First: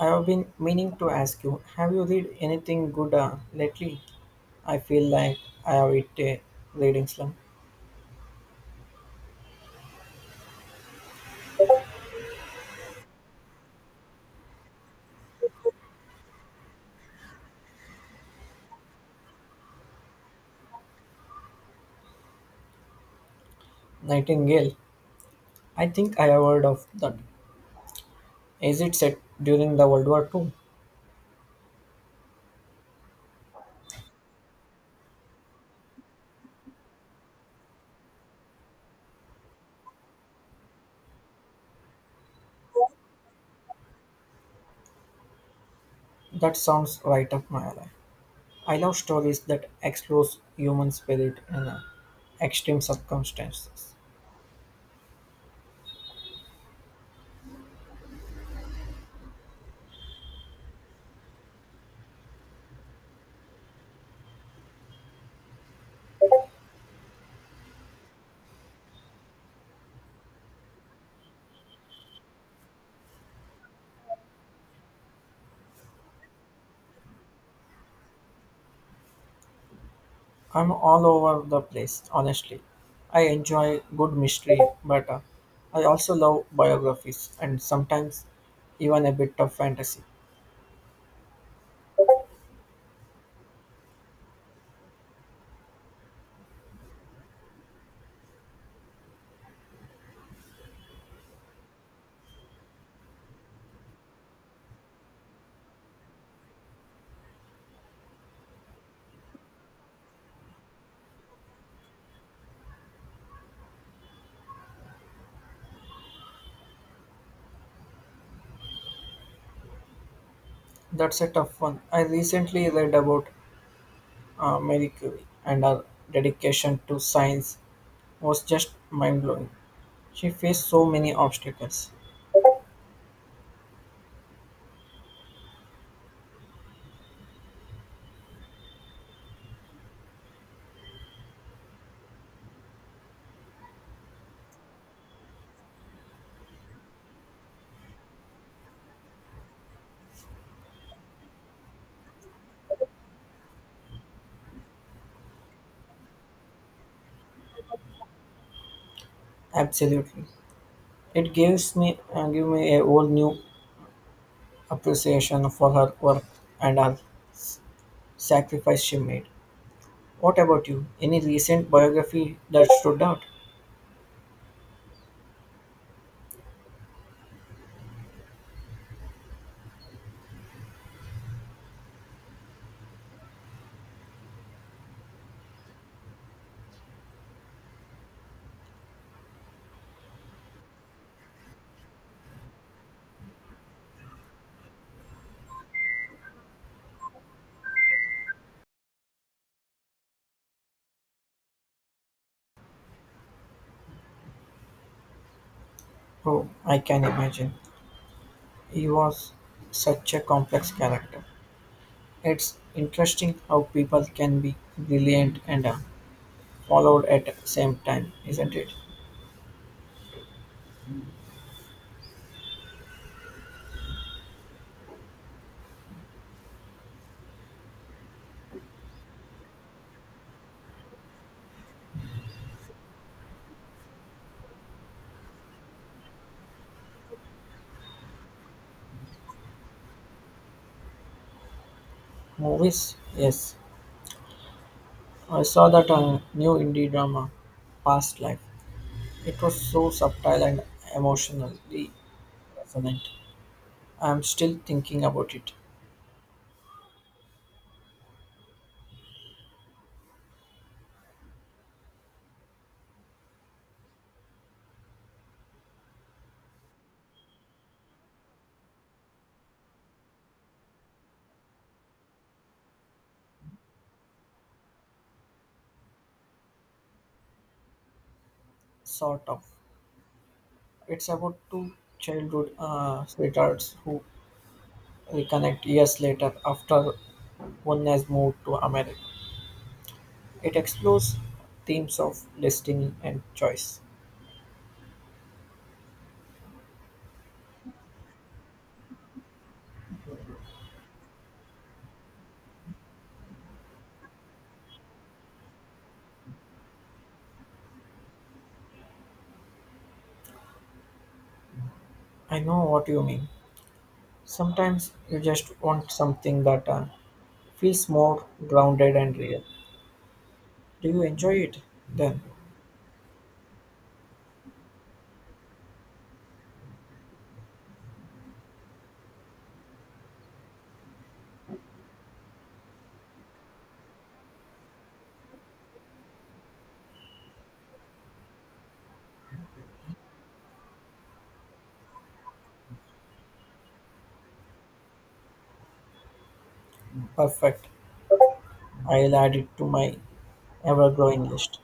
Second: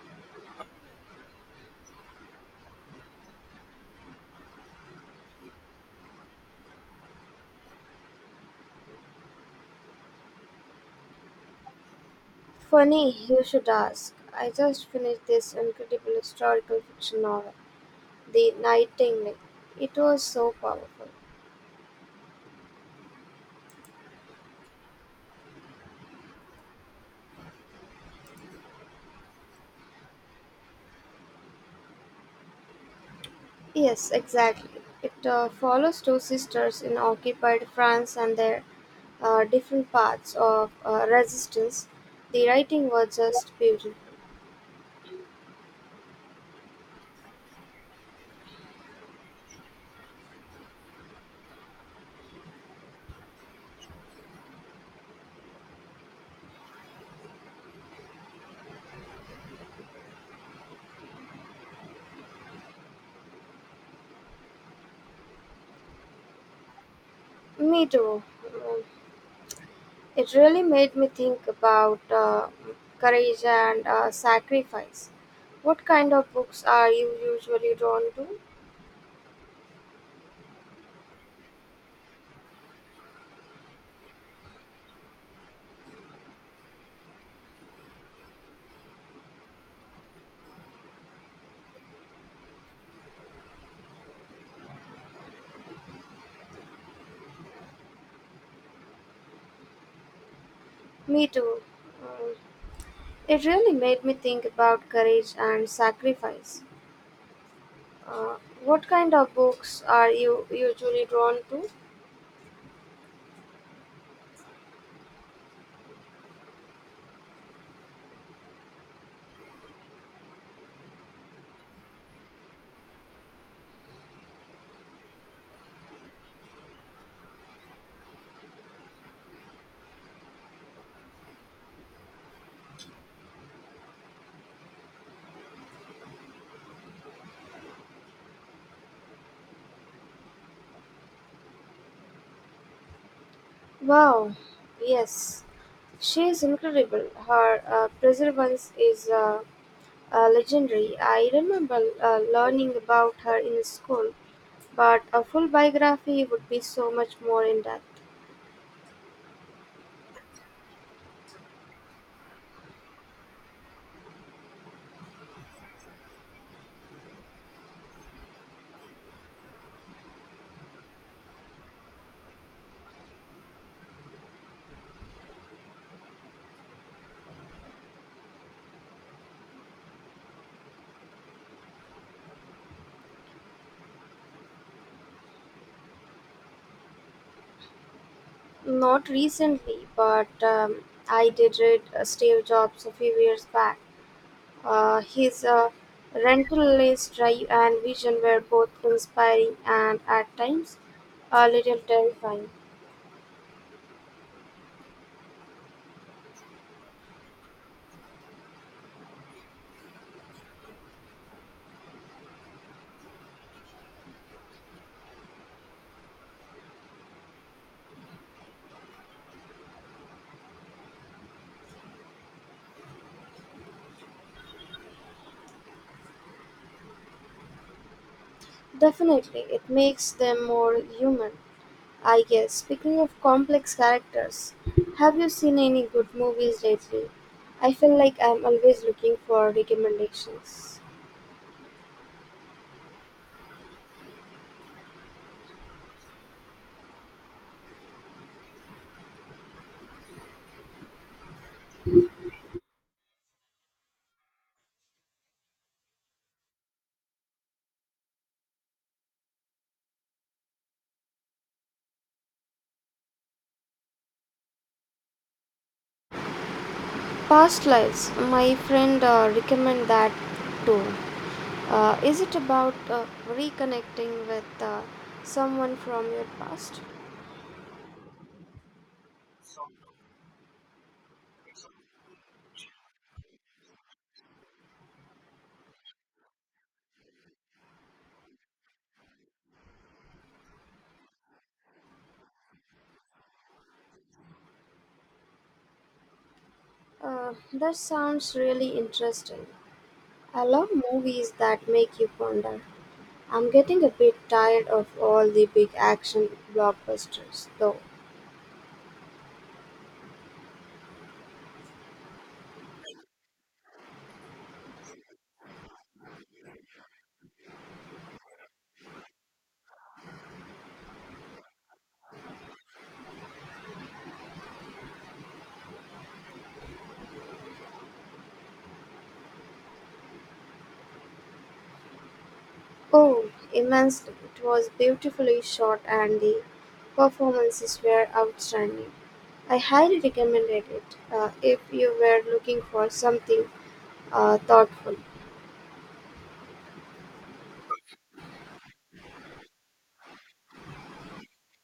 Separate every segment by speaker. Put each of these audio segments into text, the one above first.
Speaker 1: I have been meaning to ask you, have you read anything good lately? I feel like I have hit a reading slump.
Speaker 2: Funny you should ask. I just finished this incredible historical fiction novel, The Nightingale. It was so powerful.
Speaker 1: Nightingale. I think I have heard of that. Is it set during the World War Two?
Speaker 2: Yes, exactly. It follows two sisters in occupied France and their different paths of resistance. The writing was just beautiful.
Speaker 1: That sounds right up my alley. I love stories that explore human spirit in extreme circumstances.
Speaker 2: Me too. Mm, it really made me think about courage and sacrifice. What kind of books are you usually drawn to?
Speaker 1: I'm all over the place, honestly. I enjoy good mystery, but I also love biographies and sometimes even a bit of fantasy.
Speaker 2: Me too. Um, it really made me think about courage and sacrifice. Uh, what kind of books are you usually drawn to?
Speaker 1: That's a tough one. I recently read about Marie Curie, and her dedication to science was just mind blowing. She faced so many obstacles.
Speaker 2: Wow, yes, she is incredible. Her perseverance is legendary. I remember learning about her in school, but a full biography would be so much more in depth.
Speaker 1: Absolutely, it gives me give me a whole new appreciation for her work and her sacrifice she made. What about you? Any recent biography that stood out?
Speaker 2: Not recently, but I did read Steve Jobs a few years back. His relentless drive and vision were both inspiring and at times a little terrifying.
Speaker 1: Oh, I can imagine. He was such a complex character. It's interesting how people can be brilliant and followed at the same time, isn't it?
Speaker 2: Definitely, it makes them more human, I guess. Speaking of complex characters, have you seen any good movies lately? I feel like I'm always looking for recommendations.
Speaker 1: Movies? Yes. I saw that new indie drama, Past Life. It was so subtle and emotionally resonant. I'm still thinking about it,
Speaker 2: Past Lives, my friend recommend that too. Is it about reconnecting with someone from your past?
Speaker 1: sort of. It's about two childhood sweethearts who reconnect years later after one has moved to America. It explores themes of destiny and choice.
Speaker 2: That sounds really interesting. I love movies that make you ponder. I'm getting a bit tired of all the big action blockbusters, though.
Speaker 1: I know what you mean. Sometimes you just want something that feels more grounded and real. Do you enjoy it? Then,
Speaker 2: Oh, immensely. It was beautifully shot and the performances were outstanding. I highly recommended it if you were looking for something thoughtful.
Speaker 1: perfect. I'll add it to my ever growing list.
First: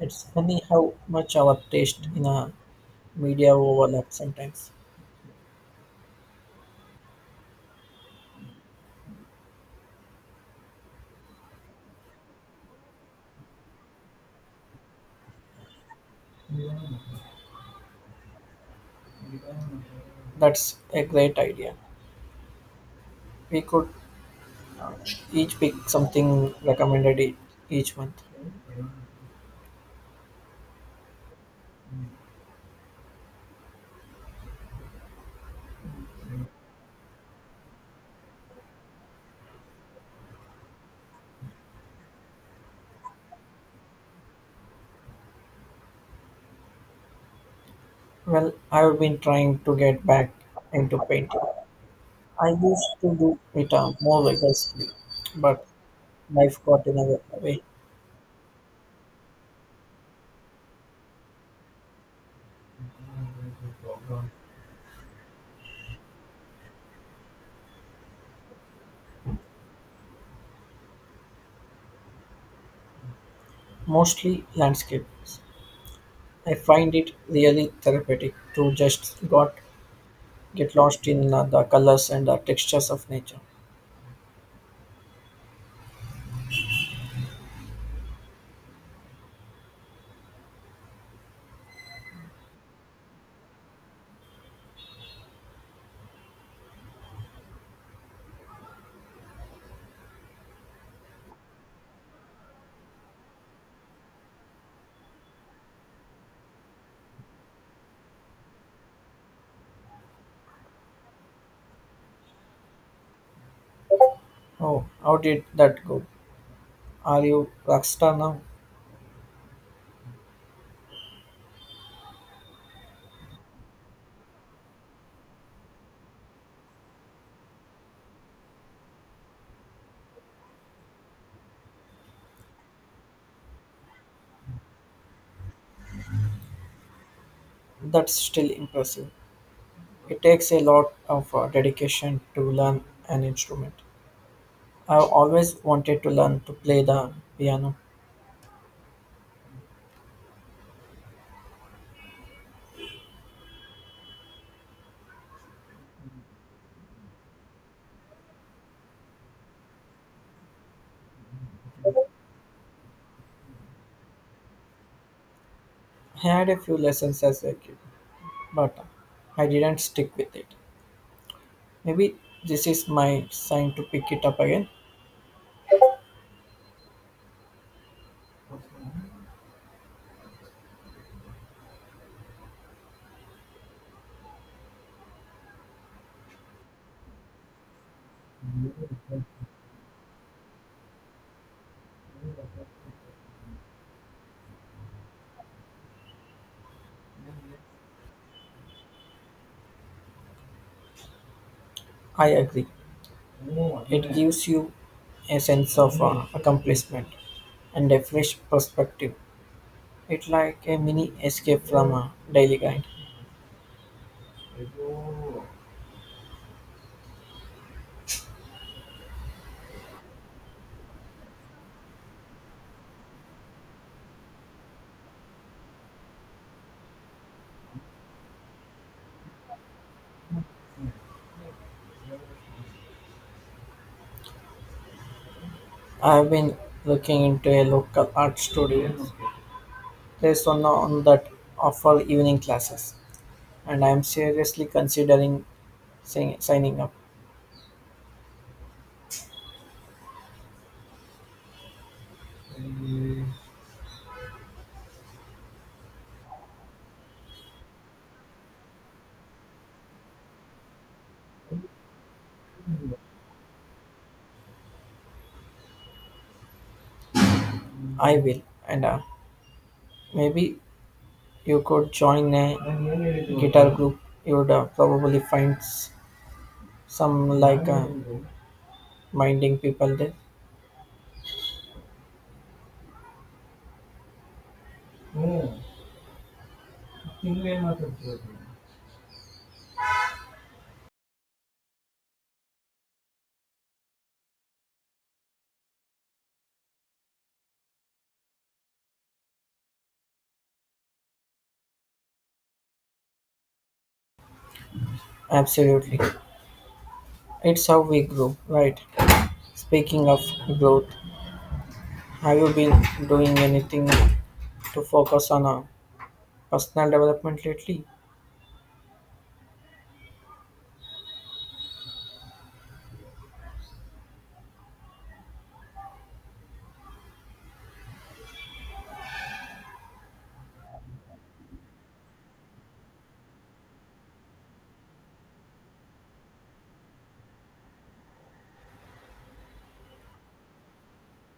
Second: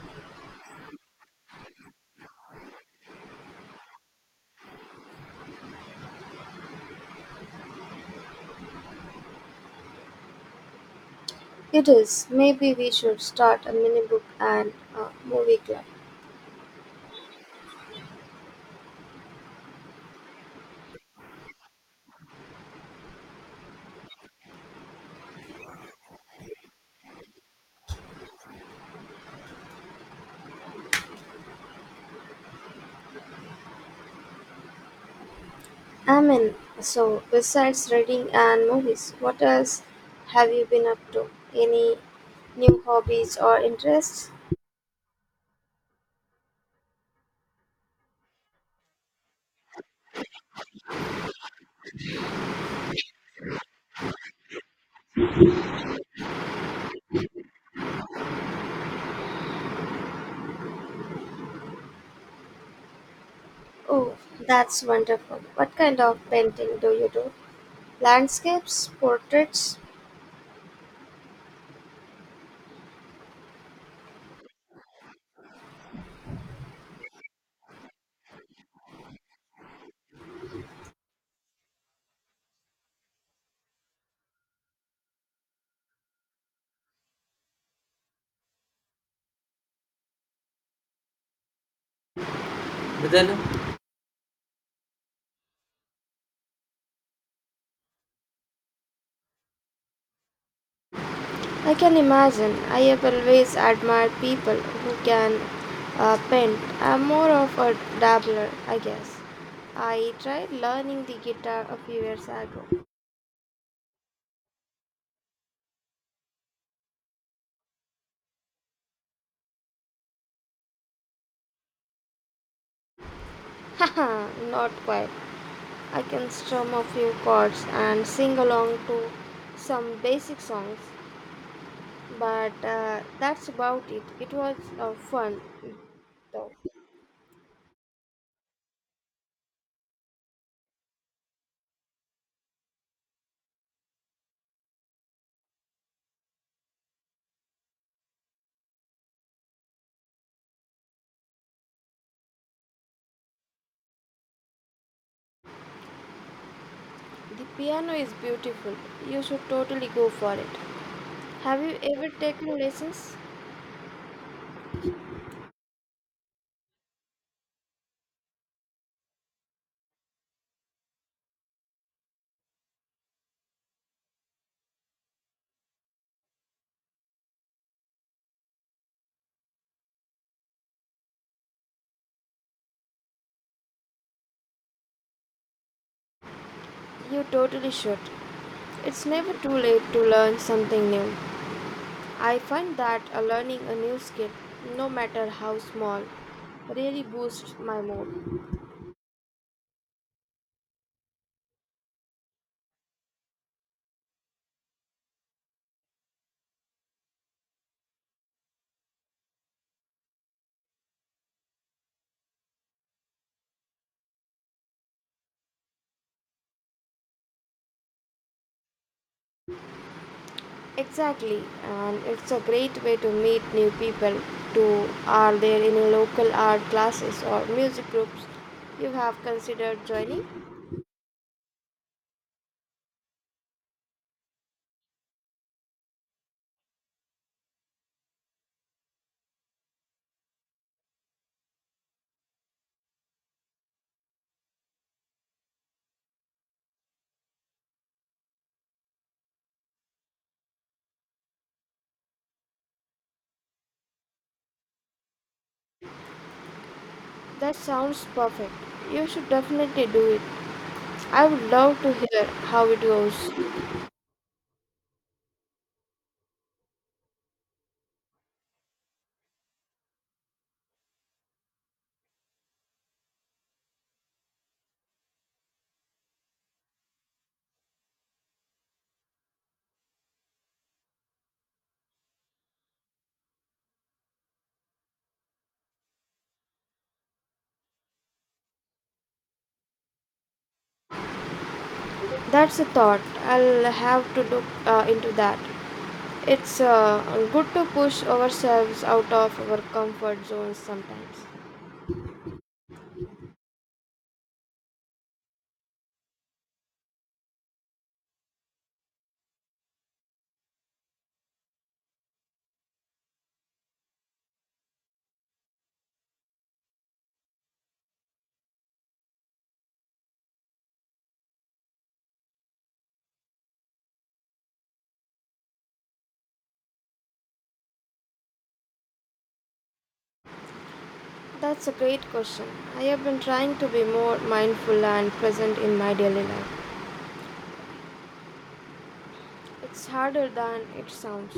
Speaker 1: It's funny how much our taste in our media overlap sometimes.
Speaker 2: It is. Maybe we should start a mini book and movie club.
Speaker 1: That's a great idea. We could each pick something recommended each month.
Speaker 2: Amen. So besides reading and movies, what else have you been up to? Any new hobbies or interests?
Speaker 1: Well, I've been trying to get back into painting. I used to do it more vigorously, but life got in the way.
Speaker 2: Oh, that's wonderful. What kind of painting do you do? Landscapes, portraits?
Speaker 1: Mostly landscapes. I find it really therapeutic to just got get lost in the colors and the textures of nature.
Speaker 2: Then I can imagine. I have always admired people who can paint. I'm more of a dabbler, I guess. I tried learning the guitar a few years ago.
Speaker 1: Oh, how did that go? Are you rockstar now?
Speaker 2: Haha, not quite. I can strum a few chords and sing along to some basic songs, but that's about it. It was fun though.
Speaker 1: That's still impressive. It takes a lot of dedication to learn an instrument. I've always wanted to learn to play the piano.
Speaker 2: The piano is beautiful. You should totally go for it. Have you ever taken lessons?
Speaker 1: I had a few lessons as a kid, but I didn't stick with it. Maybe this is my sign to pick it up again.
Speaker 2: You totally should. It's never too late to learn something new. I find that learning a new skill, no matter how small, really boosts my mood.
Speaker 1: I agree. It gives you a sense of accomplishment and a fresh perspective. It's like a mini escape from a daily grind.
Speaker 2: Exactly, and it's a great way to meet new people to are there any local art classes or music groups you have considered joining?
Speaker 1: I've been looking into a local art studio. There's one on that offer evening classes, and I'm seriously considering signing up.
Speaker 2: That sounds perfect. You should definitely do it. I would love to hear how it goes.
Speaker 1: I will, and maybe you could join a guitar group. You would probably find some like minding people there. Oh, ತಿಂಗ್ಳೇನ್ ಮಾತಾಡ್ತಿರೋದು?
Speaker 2: That's a thought. I'll have to look into that. It's good to push ourselves out of our comfort zones sometimes.
Speaker 1: Absolutely. It's how we grow, right? Speaking of growth, have you been doing anything to focus on a personal development lately?
Speaker 2: That's a great question. I have been trying to be more mindful and present in my daily life. It's harder than it sounds.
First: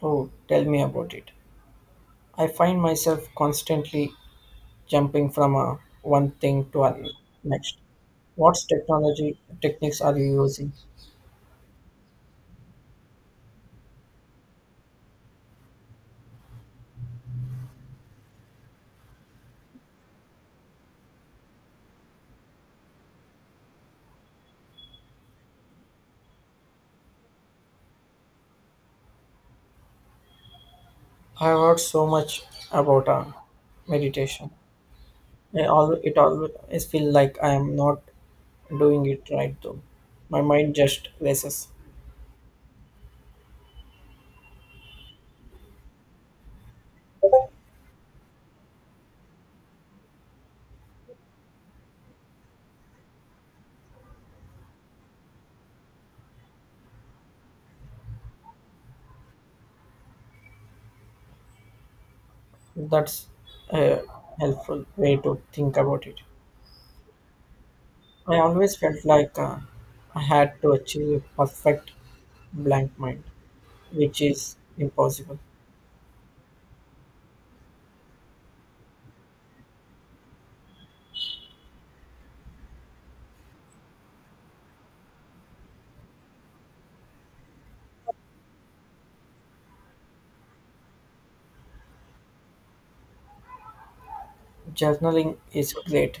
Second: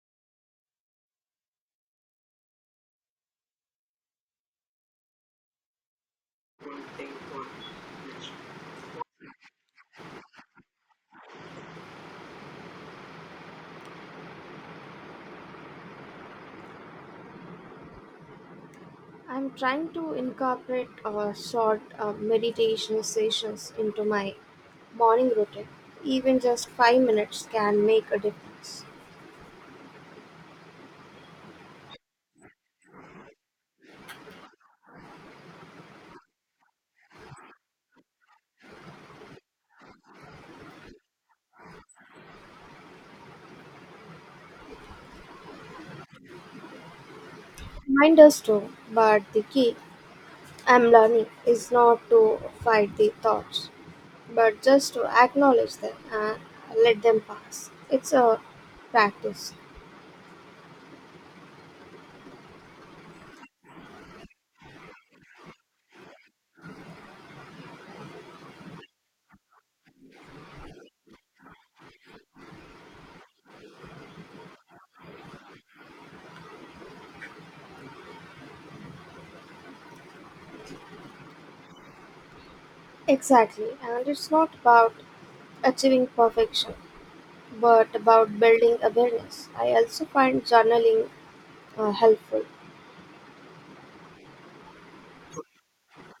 Speaker 1: Oh, tell me about it. I find myself constantly jumping from a one thing to another. Next, what technology techniques are you using?
Speaker 2: I'm trying to incorporate short meditation sessions into my morning routine. Even just 5 minutes can make a difference.
Speaker 1: I have heard so much about meditation. It always feels like I am not doing it right though. My mind just races.
Speaker 2: Mine does too, but the key I'm learning is not to fight the thoughts, but just to acknowledge them and let them pass. It's a practice.
Speaker 1: That's a helpful way to think about it. I always felt like I had to achieve a perfect blank mind, which is impossible.
Speaker 2: Exactly, and it's not about achieving perfection, but about building awareness. I also find journaling helpful.
Speaker 1: Journaling is great.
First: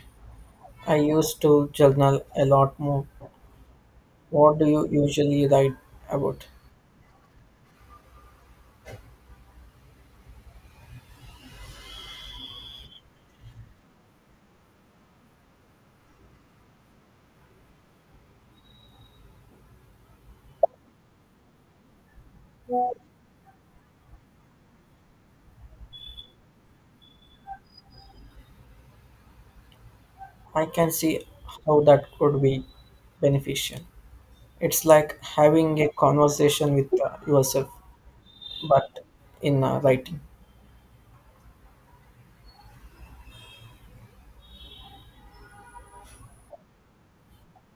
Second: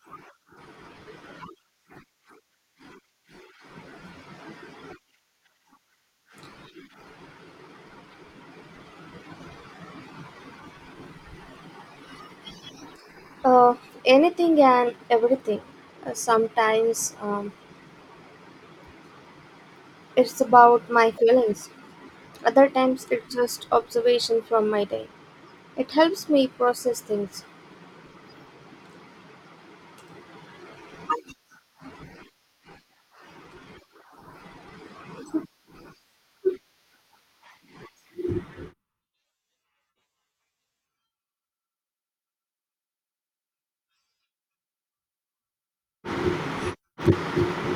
Speaker 1: I used to journal a lot more. What do you usually write about?
Speaker 2: Uh, Anything and everything. Sometimes it's about my feelings, other times it's just observation from my day. It helps me process things.
Speaker 1: I can see how that could be beneficial. It's like having a conversation with yourself, but in writing.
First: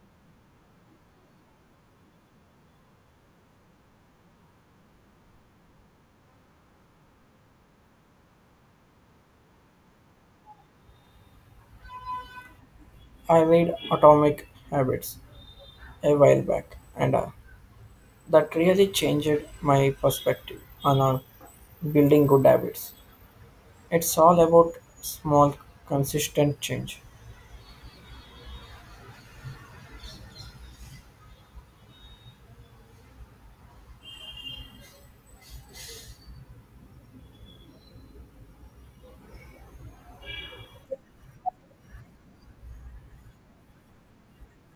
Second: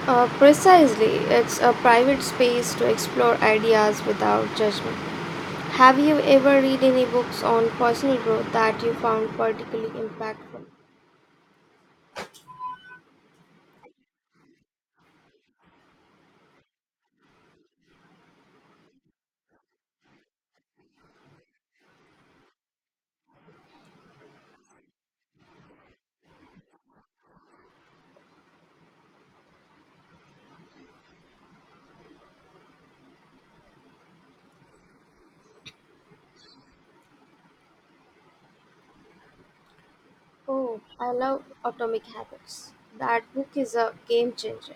Speaker 2: Precisely, it's a private space to explore ideas without judgment. Have you ever read any books on personal growth that you found particularly impactful?
Speaker 1: I read Atomic Habits a while back, and that really changed my perspective on building good habits. It's all about small, consistent change.
Speaker 2: Oh, I love Atomic Habits. That book is a game changer.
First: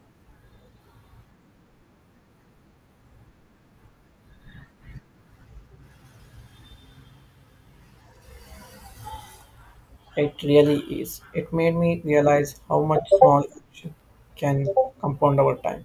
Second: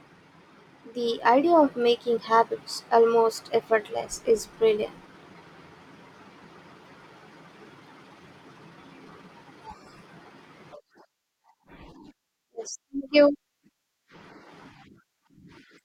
Speaker 2: The idea of making habits almost effortless is brilliant.
Speaker 1: It really is. It made me realize
Speaker 2: Yes,
Speaker 1: how
Speaker 2: thank
Speaker 1: much
Speaker 2: you.
Speaker 1: small action can compound over time.